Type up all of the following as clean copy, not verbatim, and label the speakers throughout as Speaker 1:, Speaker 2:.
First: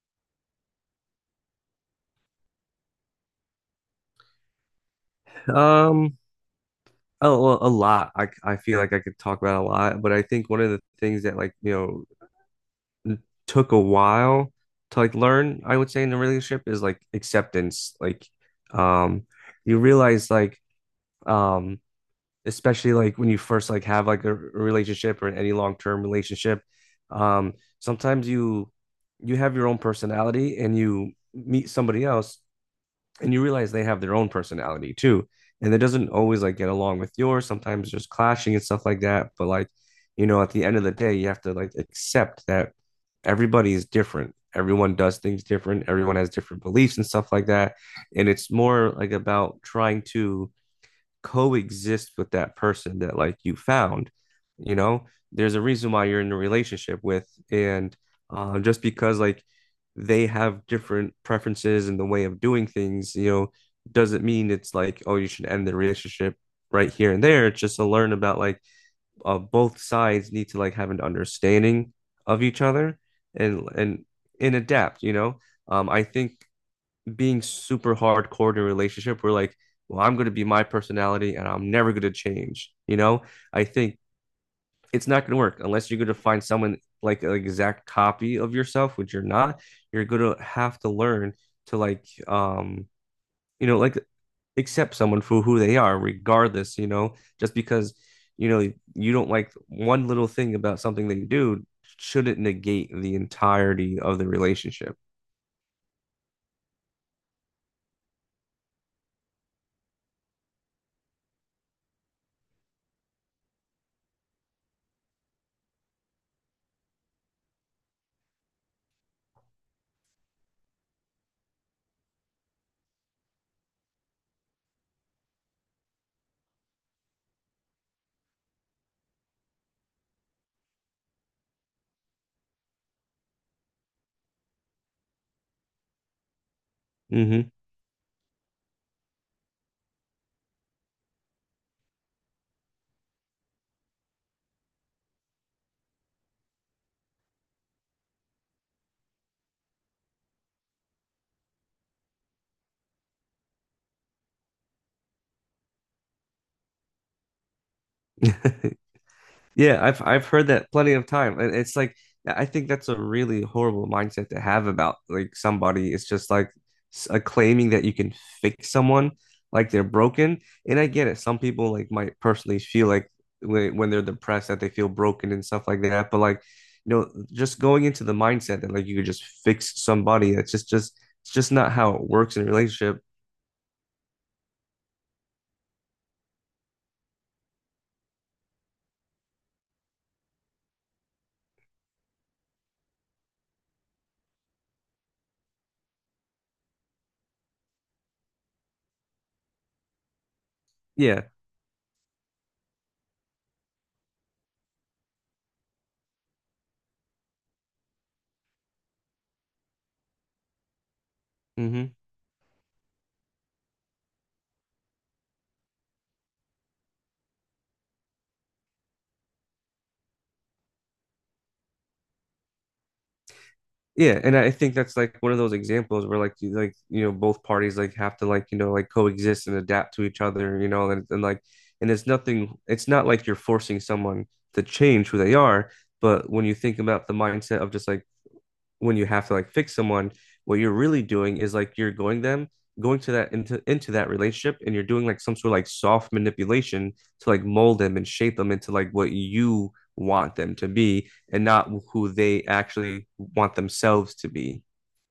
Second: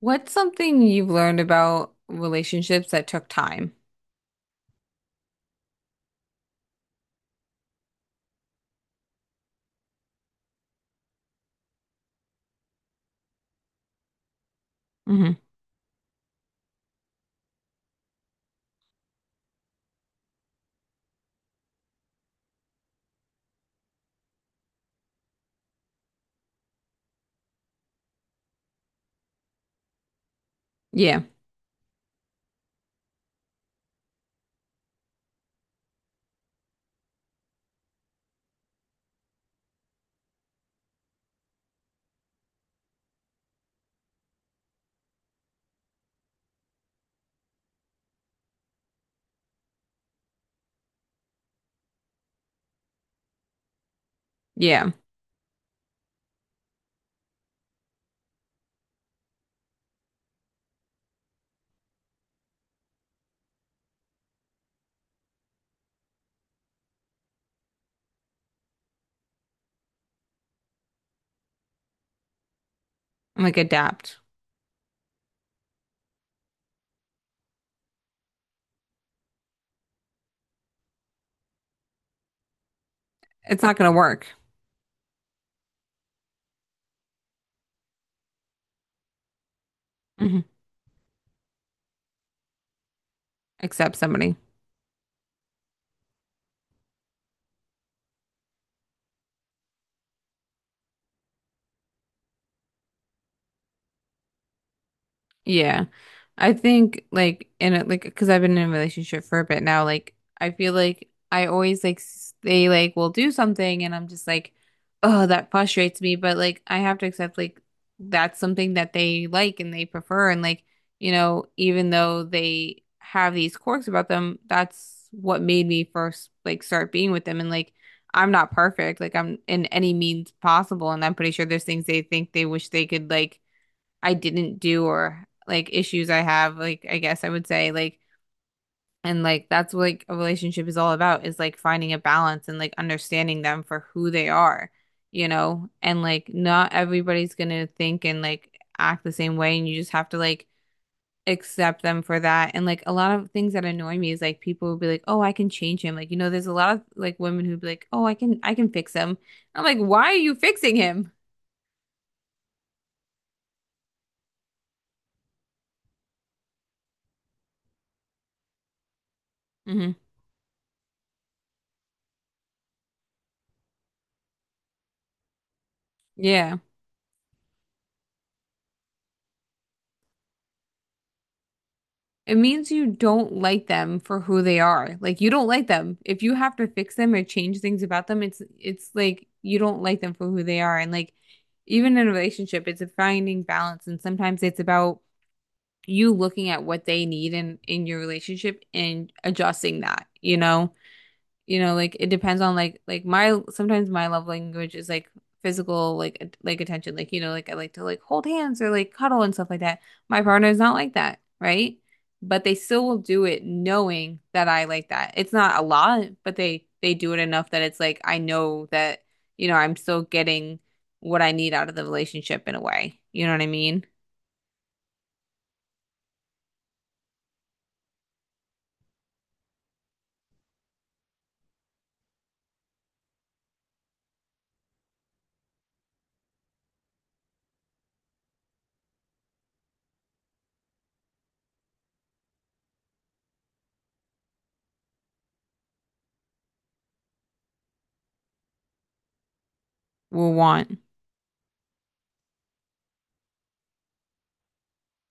Speaker 1: What's something you've learned about relationships that took time?
Speaker 2: Um, well, a lot. I feel like I could talk about a lot, but I think one of the things that like, took a while to like
Speaker 1: Hmm.
Speaker 2: learn, I would say in a relationship is like acceptance. Like, um, you realize like, um, especially like when you first like have like a relationship or any long-term relationship, um, sometimes you have your own personality and you
Speaker 1: Yeah,
Speaker 2: meet somebody else and you realize they have their own personality too, and it doesn't always like get along with yours. Sometimes there's clashing and stuff like that, but like at the end of the day you have to like accept that everybody is different. Everyone does things different. Everyone has different beliefs and stuff like that. And it's more like about trying to coexist with that person that like you found. You
Speaker 1: yeah.
Speaker 2: know, there's a reason why you're in a relationship with, and just because like they have different preferences and the way of doing things, doesn't mean it's like, oh, you should end the relationship right here and there. It's just to learn about like both sides need to like have an understanding of each other
Speaker 1: Like
Speaker 2: and and
Speaker 1: adapt.
Speaker 2: and adapt. I think being super hardcore in a relationship we're like, well, I'm going to be my personality and I'm never going to change,
Speaker 1: It's
Speaker 2: I
Speaker 1: not gonna
Speaker 2: think
Speaker 1: work.
Speaker 2: it's not going to work unless you're going to find someone like an exact copy of yourself which you're not you're going to
Speaker 1: Hmm.
Speaker 2: have to learn to like
Speaker 1: Accept
Speaker 2: like
Speaker 1: somebody.
Speaker 2: accept someone for who they are regardless, just because, you don't like one little thing about something that you do shouldn't negate the entirety of the relationship.
Speaker 1: Yeah. I think like in a like because I've been in a relationship for a bit now, like I feel like I always they like will do something and I'm just like, oh, that frustrates me. But like I have to accept like that's something that they like and they prefer and like, you know, even though they have these quirks about them, that's what made me first like start being with them and like I'm not perfect. Like I'm in any means possible and I'm pretty sure there's things they think they wish they could like I didn't do or like issues I have, like I guess I would
Speaker 2: Mm-hmm.
Speaker 1: say like and like that's what like a relationship is all about is like finding a balance and like understanding them for who they are, you know? And like not everybody's gonna think and like act the same way and you just have to like accept them for that. And like a lot of things that annoy me is like people will be like, "Oh, I can change him." Like, you know, there's a lot of like women who'd be like, "Oh, I can fix him." I'm like,
Speaker 2: Yeah, I've
Speaker 1: "Why are
Speaker 2: I've
Speaker 1: you
Speaker 2: heard that
Speaker 1: fixing
Speaker 2: plenty of
Speaker 1: him?"
Speaker 2: time. And it's like, yeah, I think that's a really horrible mindset to have about like somebody. It's just like claiming that you can fix someone like they're
Speaker 1: Hmm.
Speaker 2: broken. And I get it. Some people like might personally feel like when they're depressed that they feel broken and stuff like that. But like,
Speaker 1: Yeah.
Speaker 2: just going into the mindset that like you could just fix somebody. That's just, it's just not how it
Speaker 1: It
Speaker 2: works in a
Speaker 1: means you
Speaker 2: relationship.
Speaker 1: don't like them for who they are. Like you don't like them. If you have to fix them or change things about them, it's like you don't like them for who they are. And like even in a relationship, it's a finding balance. And sometimes it's about you looking at what they need in your relationship and adjusting that, you know?
Speaker 2: Yeah.
Speaker 1: You know, like it depends on like my sometimes my love language is like physical like attention, like you know, like I like to like hold hands or like cuddle and stuff like that. My partner is not like that, right?
Speaker 2: Hmm.
Speaker 1: But they still will do it knowing that I like that. It's not a lot, but they do it enough that it's like I know that, you know, I'm still getting what I need out of the relationship in a way. You know what I mean?
Speaker 2: Yeah, and I think that's like one of those examples where like you like both parties like have to like like coexist and adapt to each other, and like and it's nothing, it's not like you're forcing someone to change who they are, but when you think about the mindset of just like when you have to like fix someone, what you're really doing is like you're going them going to that into that relationship and you're doing like some sort of like soft manipulation to like mold them and shape them into like what you
Speaker 1: Will
Speaker 2: want them to
Speaker 1: want.
Speaker 2: be and not who they actually want themselves to be.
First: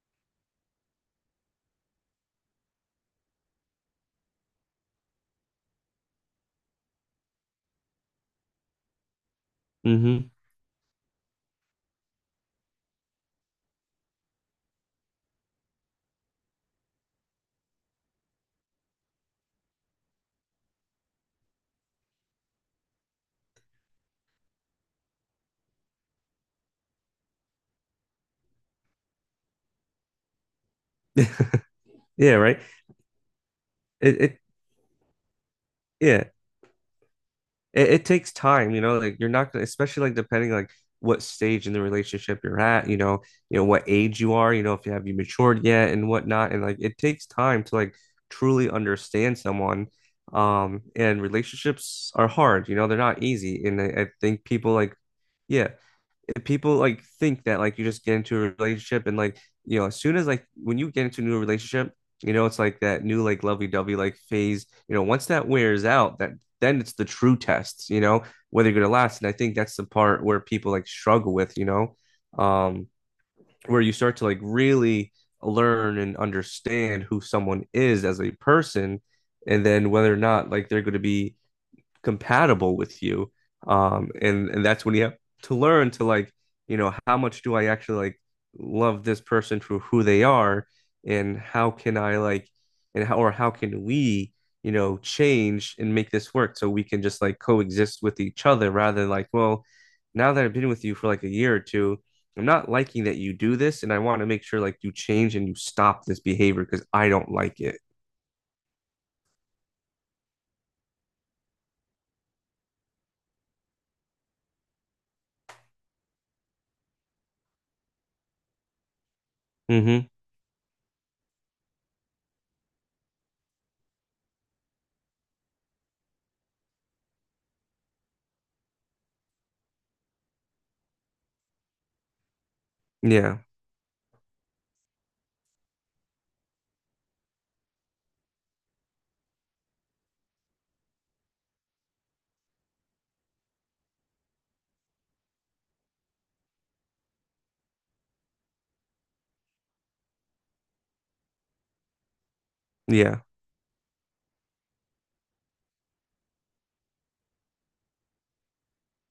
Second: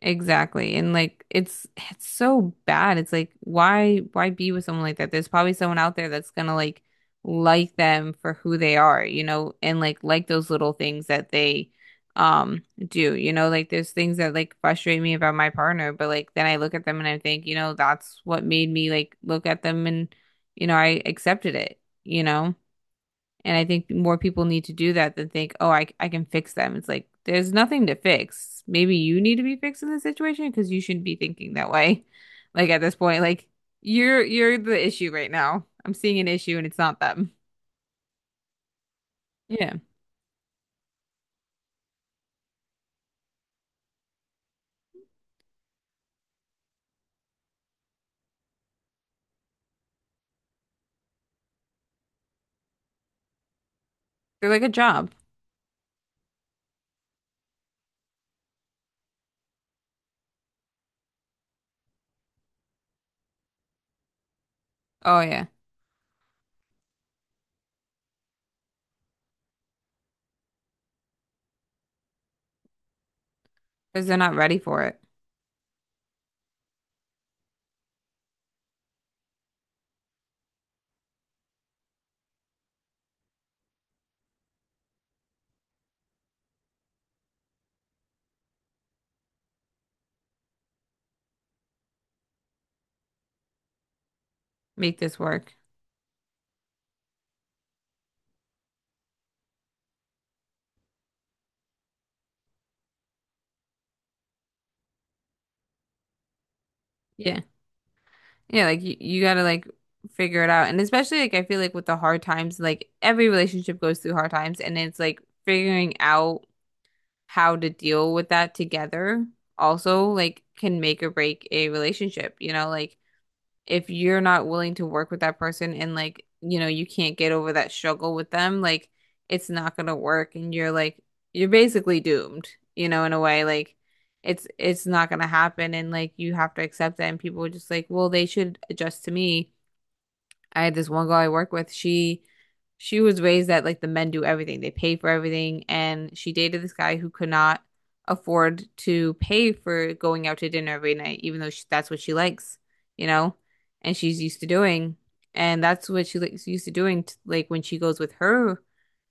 Speaker 1: Exactly. And like it's so bad. It's like why be with someone like that? There's probably someone out there that's gonna like them for who they are, you know, and like
Speaker 2: Hmm.
Speaker 1: those little things that they do. You know, like there's things that like frustrate me about my partner, but like then I look at them and I think, you know, that's what made me like look at them and you know, I accepted it, you know? And I think more people need to do that than think, oh, I can fix them. It's like, there's nothing to fix. Maybe you need to be fixed in this situation because you shouldn't be thinking that way.
Speaker 2: Yeah, right.
Speaker 1: Like at this point, like
Speaker 2: It,
Speaker 1: you're
Speaker 2: it
Speaker 1: you're the issue right now. I'm seeing
Speaker 2: yeah,
Speaker 1: an issue and it's not them.
Speaker 2: it takes time, like you're not gonna,
Speaker 1: Yeah.
Speaker 2: especially like depending like what stage in the relationship you're at, what age you are, if you have you matured yet and whatnot. And like it takes time to like truly understand someone. And relationships are hard, they're not easy. And I think
Speaker 1: They're like a
Speaker 2: people like,
Speaker 1: job.
Speaker 2: yeah, people like think that like you just get into a relationship and like, as soon as like when you get into a new relationship, it's like that new like lovey-dovey like phase,
Speaker 1: Oh,
Speaker 2: once
Speaker 1: yeah.
Speaker 2: that wears out, that then it's the true test, whether you're gonna last. And I think that's the part where people like struggle with, um where you
Speaker 1: Because they're
Speaker 2: start to
Speaker 1: not
Speaker 2: like
Speaker 1: ready for it.
Speaker 2: really learn and understand who someone is as a person and then whether or not like they're gonna be compatible with you. And that's when you have to learn to like, how much do I actually like love this person for who they are, and how can I like, and how or how can we,
Speaker 1: Make this work.
Speaker 2: change and make this work so we can just like coexist with each other rather than like, well, now that I've been with you for like a year or two. I'm not liking that you do this, and I want to make sure like you change and you stop this behavior because I don't
Speaker 1: Yeah.
Speaker 2: like it.
Speaker 1: Yeah, like you gotta like figure it out. And especially like I feel like with the hard times, like every relationship goes through hard times and it's like figuring out how to deal with that together also
Speaker 2: Mm-hmm.
Speaker 1: like can make or break a relationship, you know, like if you're not willing to work with that person and like, you know, you can't get over that struggle with them, like it's not gonna work and you're like you're basically doomed, you know, in a
Speaker 2: Yeah,
Speaker 1: way like it's not gonna happen and like you have to accept that and people are just like, well, they should adjust to me. I had this one girl I work with. She was raised that like the men do everything. They pay for everything. And she dated this guy who could not afford to pay for going out to dinner every night, even though she, that's what she likes, you
Speaker 2: yeah,
Speaker 1: know, and she's used to doing. And that's what she likes used to doing t like when she goes with her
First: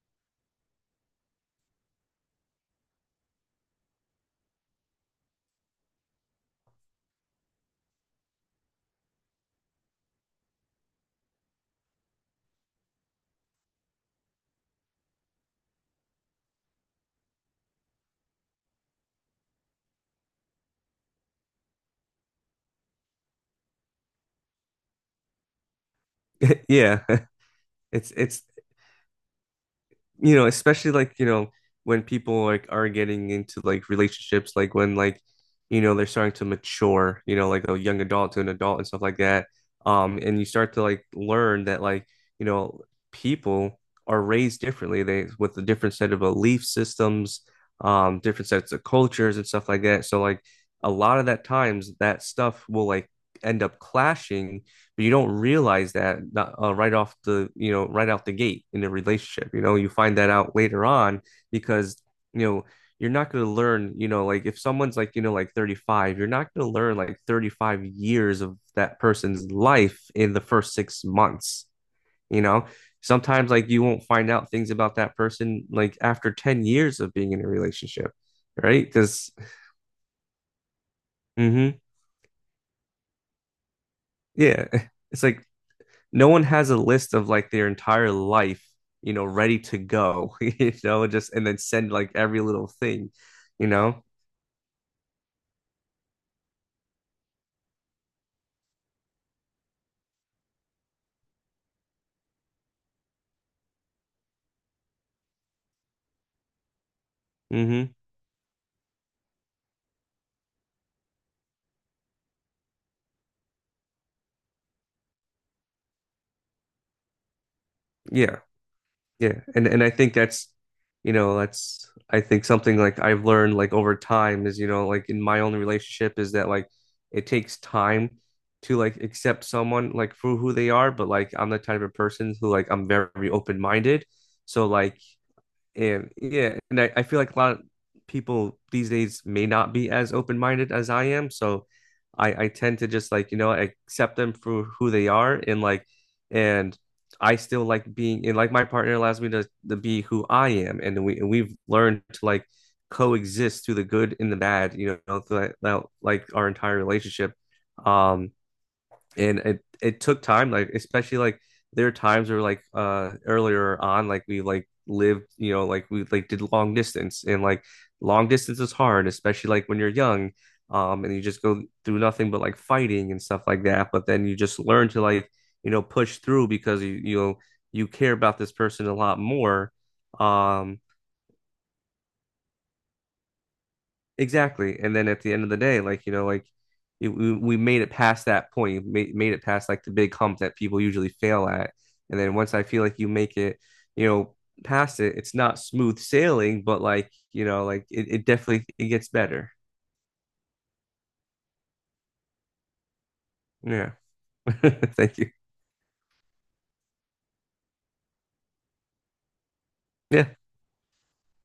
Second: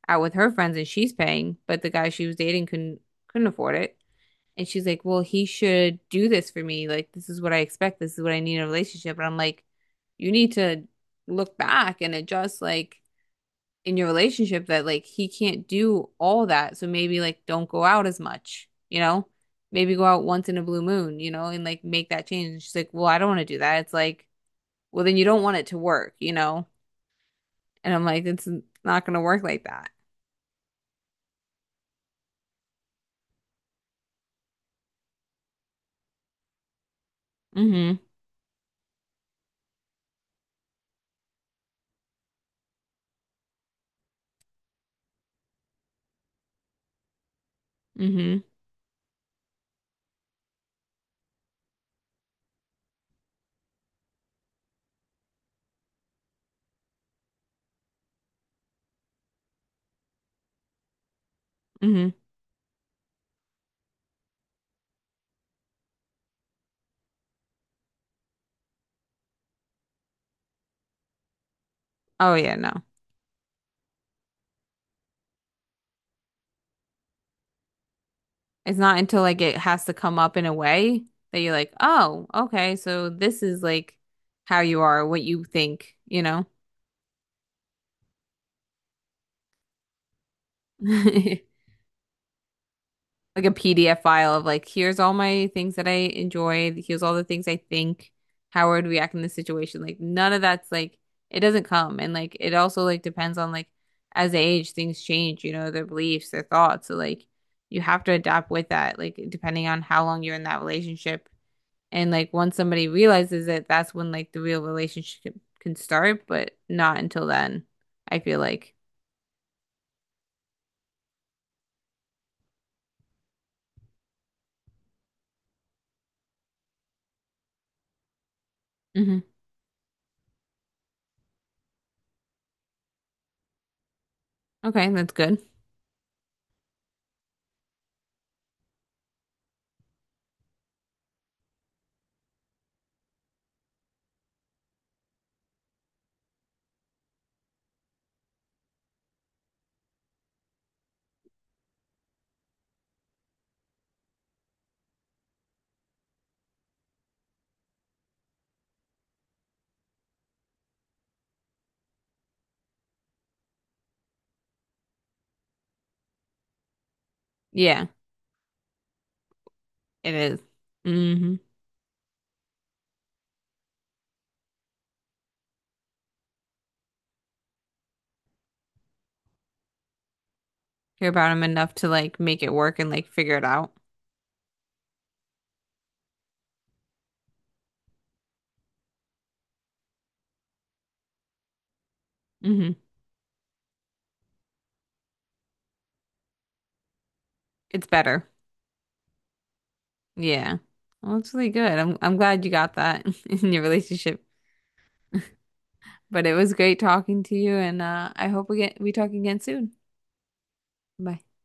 Speaker 1: out with her friends and she's paying, but the guy she was dating couldn't afford it. And she's like, well, he should do this for me. Like, this is what I expect. This is what I need in a relationship. And I'm like, you need to look back and adjust, like, in your relationship that, like, he can't do all that. So maybe, like, don't go out as much, you know? Maybe go out once in a blue moon, you know, and like make that change. And she's like, well, I don't want to do that. It's like, well, then you don't want it to work, you know?
Speaker 2: yeah.
Speaker 1: And I'm
Speaker 2: It's
Speaker 1: like,
Speaker 2: it's
Speaker 1: it's not going to work like that.
Speaker 2: especially like, when people like are getting into like relationships, like when like, they're starting to mature, like a
Speaker 1: Mm-hmm.
Speaker 2: young adult to an adult and stuff like that. And you start to like learn that like, you know, people are raised differently. They with a different set of belief systems,
Speaker 1: Mm-hmm.
Speaker 2: different sets of cultures and stuff like that. So like a lot of that times that stuff will like end up clashing but you don't realize that right off the, you know, right out the gate in a relationship. You find that out later on because,
Speaker 1: Mm-hmm.
Speaker 2: you know, you're not going to learn, like if someone's like, like 35, you're not going to learn like 35 years of that person's life in the first 6 months,
Speaker 1: Oh,
Speaker 2: you
Speaker 1: yeah,
Speaker 2: know?
Speaker 1: no.
Speaker 2: Sometimes like you won't find out things about that person like after 10 years of being in a relationship,
Speaker 1: It's
Speaker 2: right?
Speaker 1: not until
Speaker 2: Because,
Speaker 1: like it has to come up in a way that you're like,
Speaker 2: mm-hmm,
Speaker 1: oh, okay, so this is like how
Speaker 2: yeah,
Speaker 1: you are, what
Speaker 2: it's
Speaker 1: you
Speaker 2: like
Speaker 1: think, you
Speaker 2: no one
Speaker 1: know?
Speaker 2: has a list of like their entire life, ready to go, just and then send like every little thing,
Speaker 1: Like a
Speaker 2: you
Speaker 1: PDF
Speaker 2: know?
Speaker 1: file of like, here's all my things that I enjoy, here's all the things I think, how I would react in this situation. Like none of that's like it doesn't come. And like it also like depends on like as they age, things change, you know, their beliefs, their thoughts. So like you
Speaker 2: Mm-hmm.
Speaker 1: have to adapt with that, like depending on how long you're in that relationship. And like once somebody realizes it, that's when like the real relationship can start, but not until then, I feel
Speaker 2: Yeah.
Speaker 1: like.
Speaker 2: Yeah. and I think that's I think something like I've learned like over time is, like in my own relationship is that like it takes time to like
Speaker 1: Hmm.
Speaker 2: accept someone like for who they are, but like I'm the type of person who like I'm very open-minded. So
Speaker 1: Okay,
Speaker 2: like
Speaker 1: that's good.
Speaker 2: and yeah, and I feel like a lot of people these days may not be as open-minded as I am. So I tend to just like, accept them for who they are and like and I still like being and like my partner allows me to be who I am. And we and we've learned to like coexist through the good and the bad, throughout like our entire relationship. Um and it took time, like especially like there are times where like earlier on like we like lived, like we like did long distance and like
Speaker 1: Yeah,
Speaker 2: long distance is hard, especially like when you're
Speaker 1: it
Speaker 2: young,
Speaker 1: is.
Speaker 2: and you
Speaker 1: Mm-hmm.
Speaker 2: just go through nothing but like fighting and stuff like that, but then you just learn to like, push through because you care about this person a lot more. um
Speaker 1: Care about him enough to like make it work and like figure it out.
Speaker 2: Exactly. And then at the end of the day, like, like it, we made it past that point, made, made, it past like the big hump that people usually fail at. And then once I
Speaker 1: Hmm.
Speaker 2: feel like you make it, you know, past it, it's not smooth sailing, but like,
Speaker 1: It's
Speaker 2: like it
Speaker 1: better.
Speaker 2: definitely it gets better.
Speaker 1: Yeah. Well, it's really good. I'm glad you got that in your
Speaker 2: Yeah.
Speaker 1: relationship.
Speaker 2: Thank you.
Speaker 1: But it was great talking to you, and I hope we talk again soon.
Speaker 2: Yeah.
Speaker 1: Bye.